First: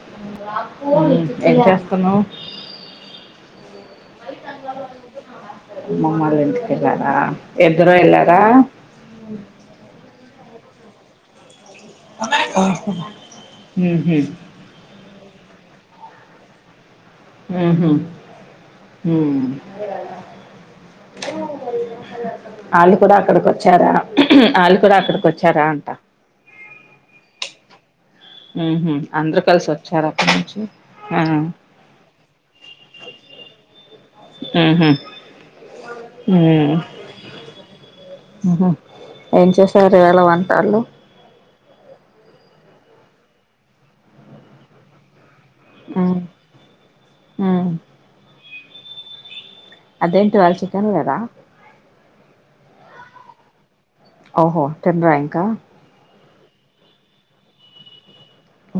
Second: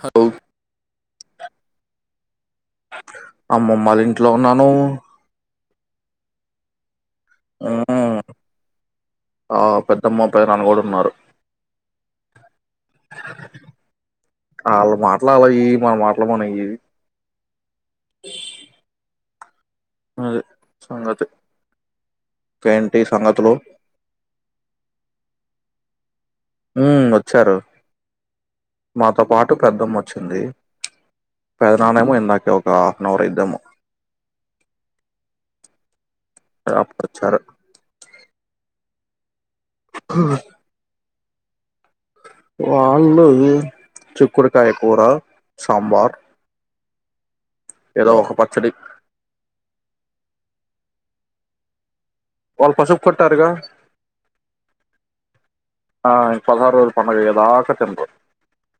Hello ఉమ్ ఏం చేస్తున్నావ్ అమ్మమ్మ వాళ్ల ఇంట్లో ఉన్నాను అమ్మమ్మ వాళ్ళ ఇంటికి వెళ్ళా ఆ ఇద్దరూ ఉమ్, ఎళ్లారా ఆ పెద్దమ్మ పెదనాన్న కూడా ఉన్నారు అహ ఉహు అలా అలా ఇ మన మాటలు మన ఎవి ఉహు ఊ అది సంగతి వాళ్ళు ఏంటి కూడా అక్కడికి సంగతులు వచ్చారా వాళ్ళ కూడా అక్కడికి వచ్చారా అంట హు వచ్చారు ఉహు మాతో అందరు పాటు కలిసి పెద్దమ్మ వచ్చారు అక్కడి వచ్చింది నుంచి ఆ పెద్దనానేమో ఇందాకే ఒక హాఫ్ అన్ అవర్ అయిద్దేమో ఉహు ఉమ్ రాత్రి వచ్చారు ఉహు ఏం చేశారు ఈ వాలా వంటలు వాళ్ళు చిక్కుడుకాయ కూర సాబార్ ఉమ్ ఉమ్ చెరో ఒకపక్క చెడి ఏంటి ఇవాళ చికెన్ లేదా వాళ్ళు పసుపు కొట్టారుగా ఓహో తిన్నారా ఇంకా ఆ పదహారు రోజు పండగ అయ్యేదాకా తినరు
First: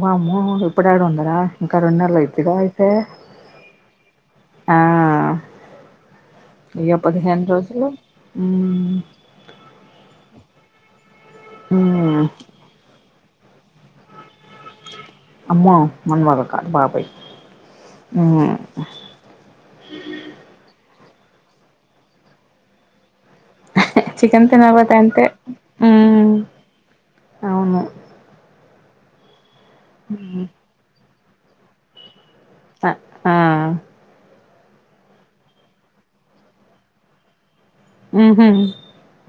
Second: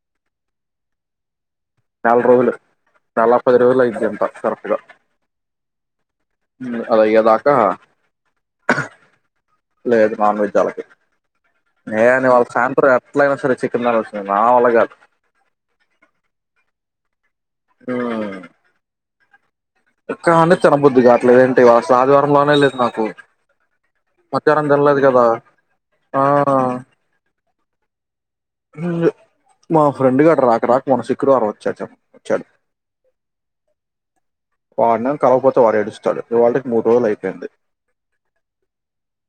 వామ్మో ఇఎప్పుడు ఏడ ఉందిరా ఇంకా రెండు నెలలు నేల రోజులు అయిద్దిగా అయితే నేల పది రోజులు అయిది అంట కరెక్ట్ గా ఆ ఇగ అది పదిహేను అయ్యేదాకా రోజులు మ్మ్ లేదు నాన్ వెజ్ తలకి మ్మ్ ఏని వాళ్ళ సాయంత్రం ఎ ఎట్లైనా సరే చికెన్ వస్తా అమ్మో మన్ వాళ్ళ కాదు బా యి హ్మ్ కాను తినబుద్దికాద్ ఇట్లే ఏంటి అసల్ ఆదివారంలా నే లేదు నాకు చికెన్ మధ్యాహ్నం తినకపోతే తినలేదు అంతే కదా ఆ హ్మ్ అవును అ మా ఫ్రెండ్ గాడు రాక రాక హోంసిక్ శుక్ర వారం వచ్చచ్చా అ ఆ వాడినం కలకపోతే వడు ఎస్తాడు ఇవాళ్ళకి మూడు రోజులు అయిపోయింది మ్మ్ హ్మ్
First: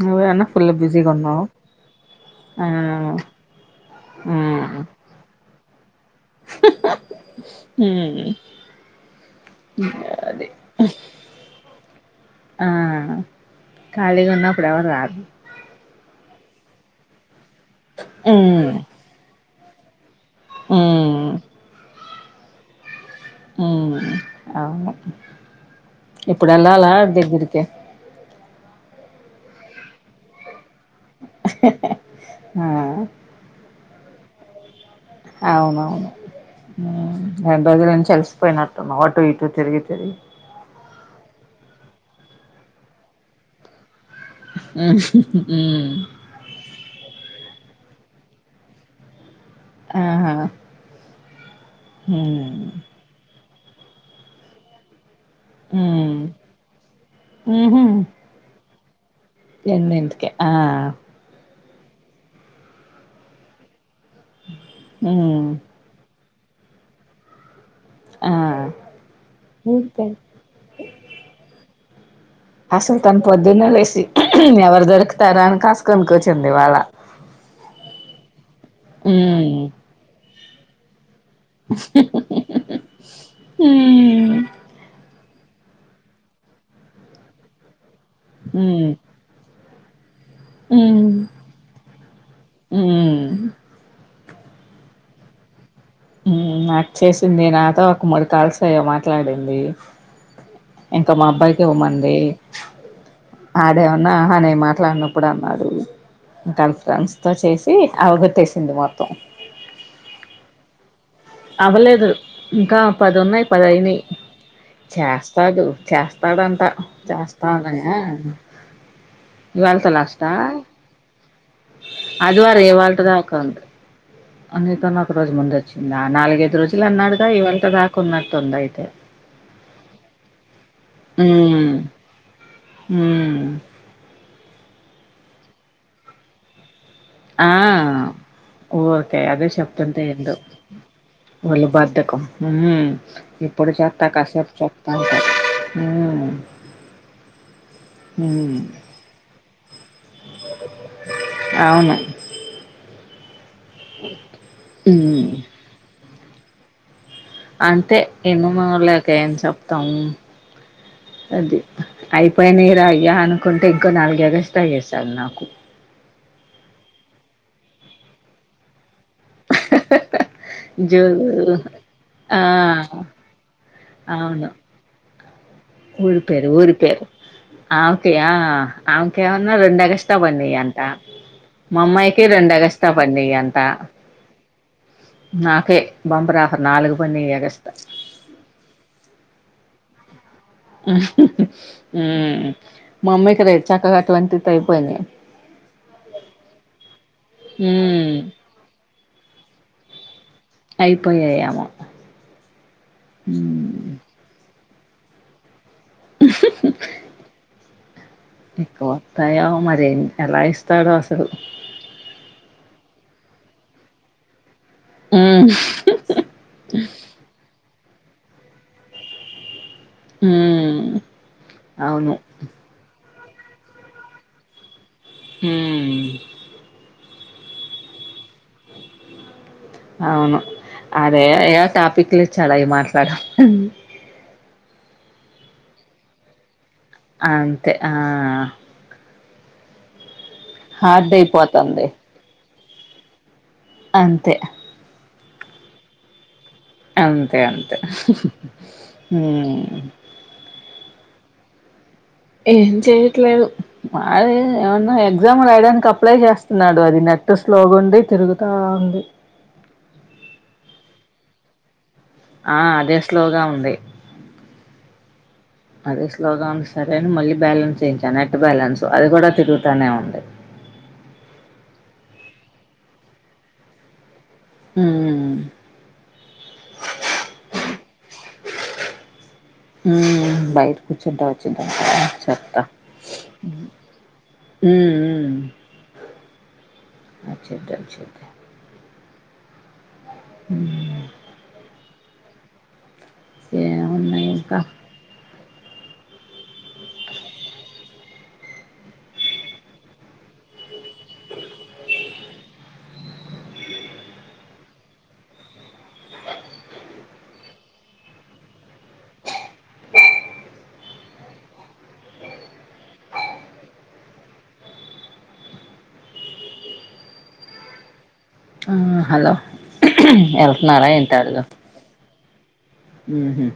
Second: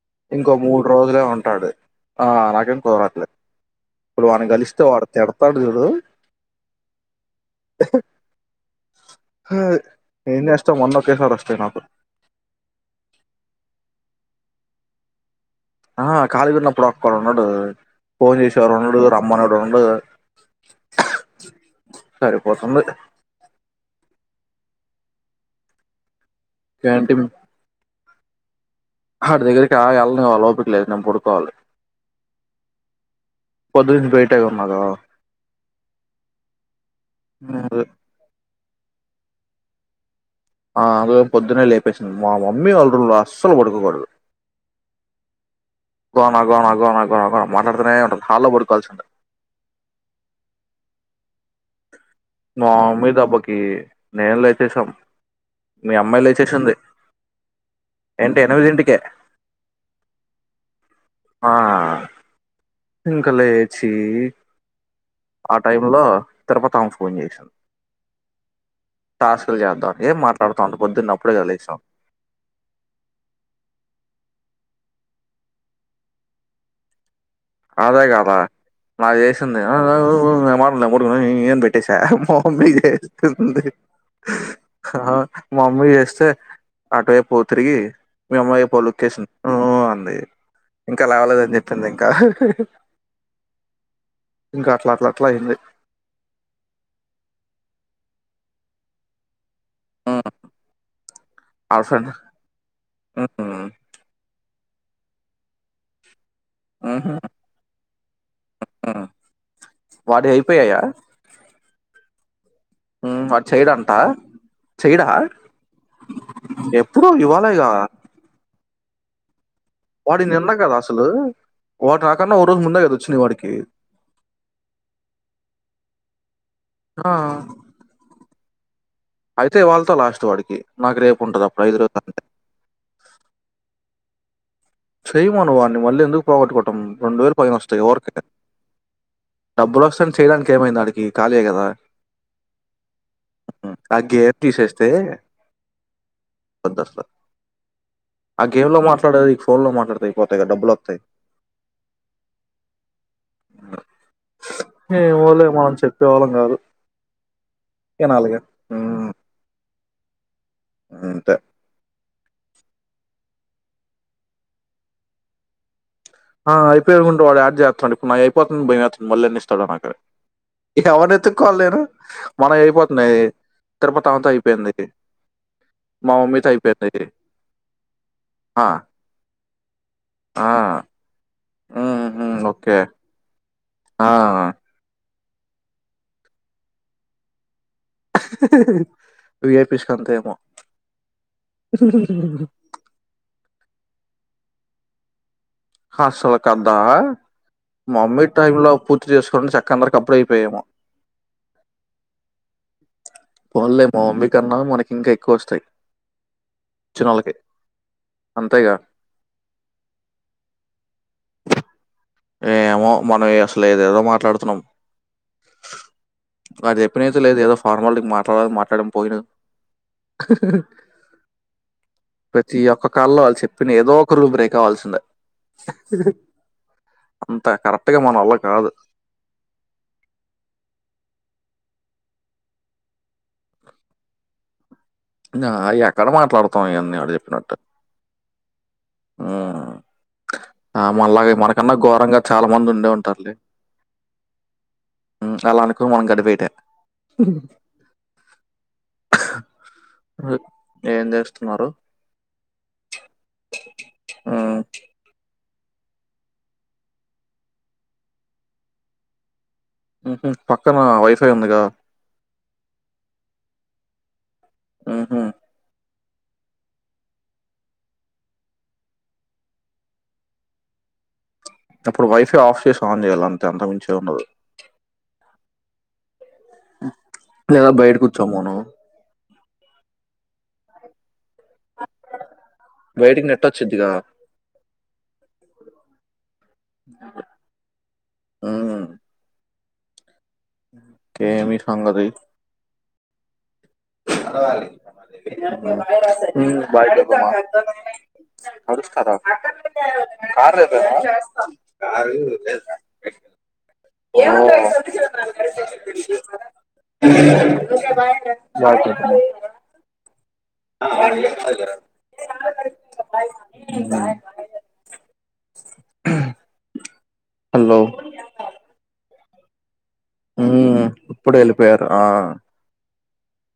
నువ్వేమన్నా ఇంకో ఫుల్ మూడు బిజీగా రోజులే ఉన్నావు ఉంటాది ఆ నాకేం కుదరట్లేదు ఇప్పుడు వాని కలిస్తే వాడు తిడ్ పడుదుడు హ్మ్ ఏం అది చేస్తాం మొన్న ఒకేసారి వస్తాయి నాకు ఆ కాళి కున్న ఇప్పుడు ఎవరు రారు ఆ కాల గున్నప్పుడు ఒక్కడు ఉండడు ఫోన్ చేసేవారు ఉండరు రమ్మ ఉండ హ్మ్ సరిపోతుంది హ్మ్ అవును ఇప్పుడు వెళ్లాలా ఆడి దగ్గరికి హ దెగ్గరికా ఏళ్ళను ఆలోపు లేదు నేను పడుకోవాలి ఆ పొద్దున పే ఒక్కటే ఉన్నగా అవునువును హ్మ్ రెండు రోజుల నుంచి అలిసిపోయినా ఆటు ఇటు తిరిగి తిరిగి ఆ అదే పొద్దునే లేపేసింది మా మమ్మీ వాళ్ళ రూమ్ లా అస్సలు పడుకోకూడదు హ్మ్ గోనా గోనా గోనా గోనా గో మ పడతనే ఉంటది హాల్లో పడుకోవాల్సిందే ఆహా హ్మ్ మా మమ్మీ దెబ్బక్ కి మేం లేచేశాం మీ హ్మ్ అమ్మాయి లేచేసింది, ఏంటి ఎనిమిదింటికే ఎందింటికే ఆ ఆ ఇంక లేచ్ ఈ హ్మ్ ఆ టైమ్ లో తిరుపతామ ఫోన్ చేసింది ఆ టాస్కులు చేద్దాం ఊరికే ఏ మాట్లాడుతాం అంత పొద్దున్నే ఆప్పుడే గద లేసాం. అసలు తను పొద్దున్నే లేసి ఎవరు దొరుకుతారా అని కాస్కొని కూచ్చుంది ఇవాళ్ళ అదే కదా నాకు చేసింది అ [unintelligible] [unintelligible] [unintelligible] ఇ అనే పెట్టేసా మొహం మీదే తిడుతుంది హ్మ్ హా మా మమ్మీ చేస్తే అటేపు తిరిగి మీ అమ్మాయి పో హ్మ్ లుక్కేసిన్ హు హు అంది ఇంకా హ్మ్ లావలేదని చెప్పింది ఇంకా హ్మ్ ఇంక అట్లా ట్లా ట్లా అయింది హ్మ్ నాకు చేసింది నాతో ఒక మూడు కాల్స్ ఏమో మాట్లాడింది. ఆ ఇంకా మా అబ్బాయికి ఇవ్వమంది. ఆడేమన్నా అహా నేను మా ట్లాన్నిప్పుడు అన్నాడు తన ఫ్రెండ్స్ తో చేసి అవగొట్టేసింది మొత్తం వాడి అయిపోయాయా అవ్వలేదు ఇంకా పది ఉమ్, ఉన్నాయి వాడు చేయడంట పదిఅయినాయి చేయడా చేస్తాడు చేస్తాడంట ఎప్పుడు ఇవాళగా చేస్తాలే ఇవ్వాళ్తో వాడి లాస్టా నిన్న కదా అసలు వాడు నాకన్నా ఓ రోజు ఆదివారం ముందే కదా ఇవ్వాల్టి వచ్చింది దాకా వాడికి ఉంది అందుకనొక రోజు ముందే వచ్చిం ఆ నాలుగైదు రోజులు ఆ, అన్నాడుగా ఇవ్వాల్టి దాకున్న కుందయితే అయితే ఇవ్వాళ తో లాస్ట్ వాడికి నాకు రేపు ఉంటది అప్పుడు ఉమ్ ఐదు రోజుల [inaudible] ఉమ్ చేయమను వాడ్ని మళ్ళీ ఎందుకు పోగట్టుకో ఆ ఓకే అదే చెప్తుంటే డబ్బులొస్తాయని ఏందో, చేయడానికి ఏమైంది ఆడికి? ఖాళీయే గదా! ఒళ్ళు బద్ధకం హ్మ్ ఇప్పుడు హ్మ్. ఆ చేత్తా గేమ్ కాసేపు తీసేస్తే చేత్తా [unintelligible] హ్మ్ వద్దసల. హ్మ్ ఫోన్ లో మాట్లాడుతర అయిపోతాయి గా డబ్బులు వత్తయ్ అవును ఉమ్ చోలం కాదు అంతే ఎన్న మలేక ఏ [unintelligible] తం అంతే. అది అయిపోయినా రా అయ్యా అనుకుంటే ఇంకో నాలుగు ఎగస్ట్రా ఏశారు నాకు ఆ అయిపోయికుంట వాడు యాడ్ చేస్తాం నాది అయిపోతుంది మళ్ళీ ఎన్ని ఇస్తాడో నాకు జో ఎవరినిఎతుక్కోల్ల లేను ఆ మనం అయిపోతున్నాయి తిరుపతి అంతా అవును అయిపోయింది మా ఊరిపేరు మమ్మీతో అయిపోయింది. ఊరిపేరు ఆమెక్యా ఆ! ఆమెకేమన్నా రెండు ఎగస్ట్రా ఆ! పన్నయిఅంటా హ్మ్. మామ్మాయికి హ్మ్. రెండ ఓకే. ఎగస్ట్రా పన్నాయె ఆ నాకే బంబర్ ఆఫర్ నాలుగు పన్నాయ్ ఎగస్ట్రా వి ఐ పి స్కీ అంతే ఏమో మా అమ్మయికి రేకచక్కతెచ్చాక అటువంటిది [unintelligible] అయిపోనియా హాస్టల్ కి అమ్ముతావా హ్మ్ మామొల్ టైమ్ లో పుట్ బుక్ చేసుకోండి చక్కగా అందరికీ అప్పుడే చెప్ అయిపోయాయామొ పోన్ లే మా మమ్మీ కన్నా మనక్ ఇంకా ఎక్కువ వస్తాయ్ అంతేగా ఎక్కువ వత్తాయ మరి ఎలా ఇస్తాడో అస్ సలు ఏమో మనం అసలు ఏదేదో మాట్లాడుతున్నాం హ్మ్ వాడు జొప్పింనయితే లేదు ఏదో ఫార్మాలిటీకి మాట్లాడాలని మాట్లాడడం పోయినాం ఊ అవును కాళ్ళో వాళ్ళు చెప్పిన ఏదో ఒక రూల్ బ్రేక్ కావల్సిందే ఊ అంత కరెక్ట్ గా మన వల్ల కాదు అవును అదే ఏదో టాపిక్ లు ఇచ్చాడు అయి మాట్లాడు నా ఎక్కడ మాట్లాడు అంతే ఆ హ్మ్ ఆ హార్డ్ మళ్ళ అయి మనకన్నా అయిపోతుంది ఘోరంగా చాలా మంది ఉం డే ఉంటారులే. అంతే మ్ అలా అనుకొని మొన్న గడి పేట అంతే అంతే మ్మ్ ఏం చేస్తున్నారు? ఏం చెయట్లేదు మాది హ్మ్. ఏమన్నా ఎగ్జా రాయడానికి అప్లై చేస్తున్నాడు అది నెట్ స్లో గుండి తిరుగుతా ఉంది. మ్మ్ హు పక్కన వైఫై ఉంది కదా. ఆ అదే స్లోగా ఉంది. హ్మ్ హు అదే స్లోగా ఉంది సరేని మళ్ళీ బ్యాలెన్స్ చేయించా నెట్ బ్యాలెన్స్ అది కూడా తిరుగుతానే ఉంది. అప్పుడు వైఫై ఆఫ్ చేసి ఆన్ చేయాల అంతే, అంతకు మించి ఏదుండదు. హ్మూ చ్చం మనం. మ్మ్ బయిట కూచుంట టావా చెత్త బయటికి నెట్ వచ్చిద్దిగా. మ్మ్ అచ్చేద్ది మ్ ఇంకేమి సంంగతి. ఏమున్నాయి అనాల ఇంకా బ అస్కార కార్ కారు లేదు బాయ్ చెప్పమ్మా. బ హలో ఆ హలో మ్మ్ వెళ్తున్నారా ఉప్పుడే ఎళ్ళిపోయారు ఆ మ్ హు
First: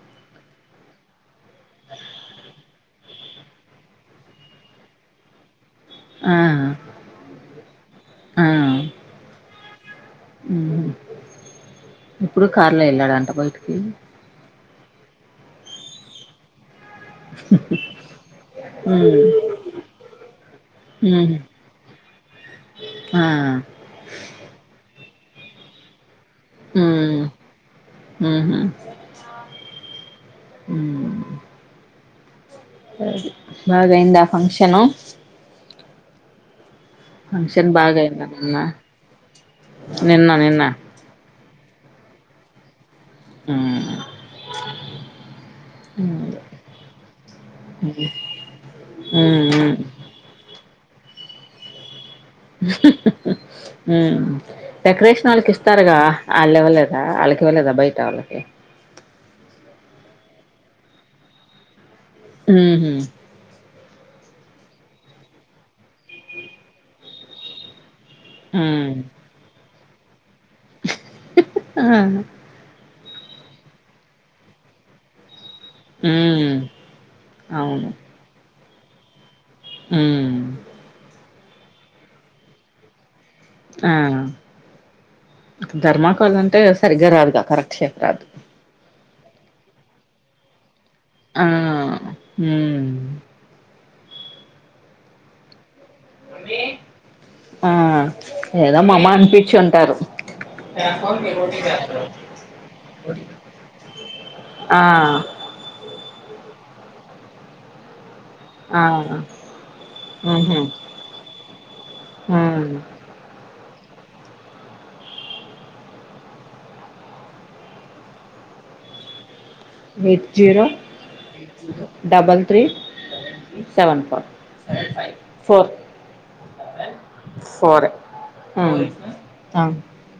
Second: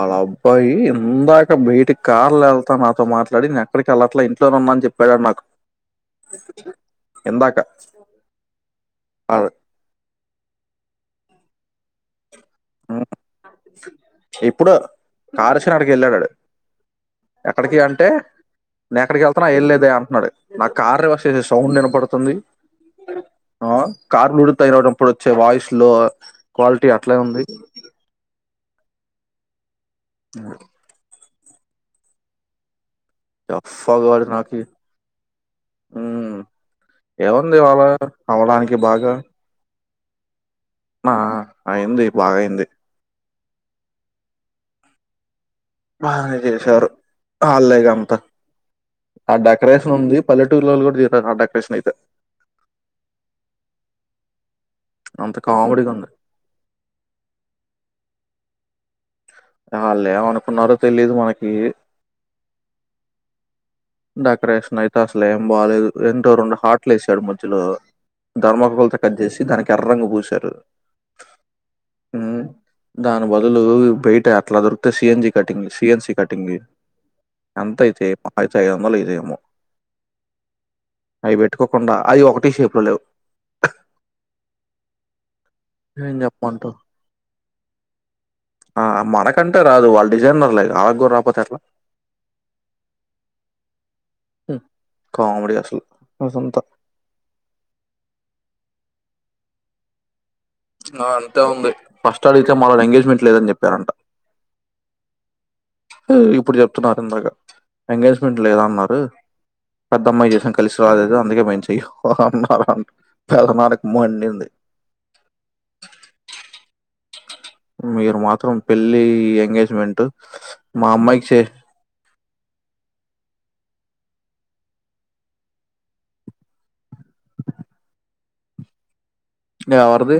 ఆళ అబ్బాయి ఇందా బయటికి కార్లాఎల్ త నాతో మాట్లాడి నేను ఎక్కడికి ఎళ్ళట్లా ఇంట్లోనే ఉన్నా అని చెప్పాడు ఆడు నాకు. ఆ ఇందాక అది మ్ ఇప్పుడు కార్లో ఎళ్ళాడంటా బయటికి కార్ తీసుకొని ఆడికెళ్ళాడు ఆడు ఎక్కడికి అంటే నేను ఎక్కడికి ఉమ్ వెళ్తున్నా ఏం లేదే అంటున్నాడు నా కార్ ర వే సౌండ్ నినపడుతుంది ఆ ఆ కార్లు ఉడితవడం ఇప్పుడు వచ్చే వాయిస్ లో క్వాలిటీ ఉమ్ అట్లా ఉంది ఉహు ఆహా అ బాగాయింద ఫంక్షను హూ ఏముంది ఫంక్షన్ వాళ బాగయిందా నిన్న అవడానికి బాగా నిన్న నిన్న నా అయింది బాగాయింది హు బాగా చేసారు హల్లేగ అంత ఆ ఉమ్ డెకరేషన్ ఉంది పల్లెటూళ్లలు కూడా డెకరేషన్ అయితే హు డెకరేషన్ అంత వాళ్ళకి కామెడీగా ఇస్తారుగా ఉంది. వాళ్ళు ఇవ్వలేదా వాళ్ళకి ఇవ్వలేదా బయట వ అ లే అనుకున్నారో తెలిదు మనకి ఊహు డెకరేషన్ అయితే అసలు ఏం బాలలేదు ఎంతోరెండు హాట్లు వేసాడు మధ్యలో ధర్మకోల్ ఉమ్ తో కట్ చేసి దానికి కర రంగు పూశారు ఆ హ్మ్. దాని బదులు బయట అట్లా దొరికితే CNG cutting CN C cutting ఉమ్ ఎంతయితే ఐదుఅందాలు అయితేమో హు అవి పెట్టుకోకుండా అవి ఒకటి షేప్ లో లేవు ఆ ఏం ధర్మాకాల్ అంటే చెప్పమంటావు? సరిగ్గా రాదుగా కరక్షేప రాదు కంటే రాదు వాళ్ళ డిజైనర్లే అలా ఆహ హు కమడి అసలు అసంత ఆ ఏదో మామ్మ అనిపించి ఉంటారు ఆ అంతే ఉంది ఫస్ట్ ఆడితే మళ ఎంగేజ్మెంట్ లేదని చెప్పారంట ఆ ఇప్పుడు చెప్తున్నారు ఇందక ఎక లేదా ఆ అన్నారు పెద్ద అమ్మాయి చేసాం ఉహు కలిసి రాలేదు అందుకే మ చెయ హ్మ్ అన్నారు నా [unintelligible] మళ్ళీ ఉంది మీరు మాత్రం పెళ్ళీ ఎ. ఎంగేజ్ మెంటు ఎయిట్ జీరో మా అమ్మాయికి చే. Double three seven four four ఫోరే ఉమ్. ఎవరిది.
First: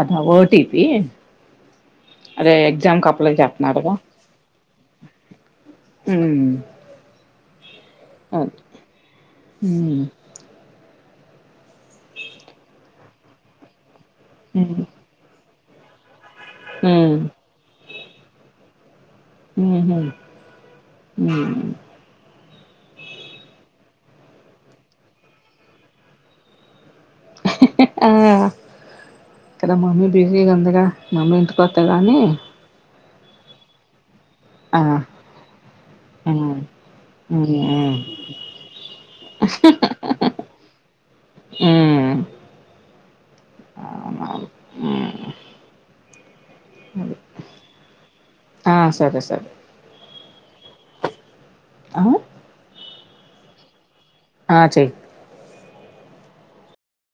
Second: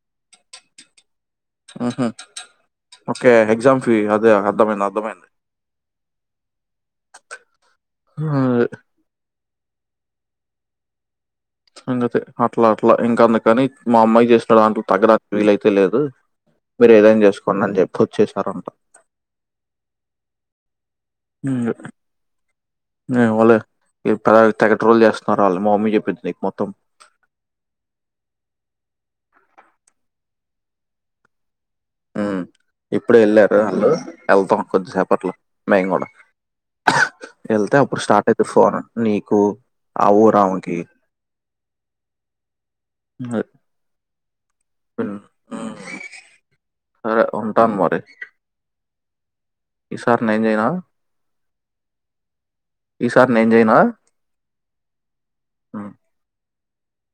అట్లా ఓటిపి. అహ ఓకే ఎగ్జామ్ చేస్తున్నారుగా కి అదే అర్థమైంది అర్థమైంది. ఉమ్. ఆయ్. ఉమ్. [unintelligible] మా అమ్మాయి చేస్తా హ్మ్ అంటు తగ్గద పేల్ అయి. తేలేదు. మీరు హ్మ్ ఏదైనా చేసుకున్న అని జెప్. వొచ్చేసారంట. ఉహు. [inaudible] నేను వొలే ఇగ ప్రయ్ తెగట్రోల్లు చేస్తున్నారు వాళ్ళు మా మమ్మీ చెప్పిద్ధి నీకు మొత్తం. వాళ్ళ మమ్మి బిజీ గుంది గ మమీ. కొత్తగానే. హ్మ్. ఇప్పుడే ఎళ్ళారు అందరు. ఏళ్తున్నాం కొద్దిసేపట్లో మేము కూడా, హ్మ్ హ్మ్ వెళ్తే హ్మ్ అప్పుడు స్టార్ట్ అయితది ఫోన, నీకు ఆ ఊరామకి. ఆ. హ్మ్ [unintelligible] సరే ఉంటన్ మరి ఆ సరే సరే ఇస్. సార్ నేన్ జెయనా. అ. ఈసారి నేన్ జెయనా. ఆ చెయ్. ఆ.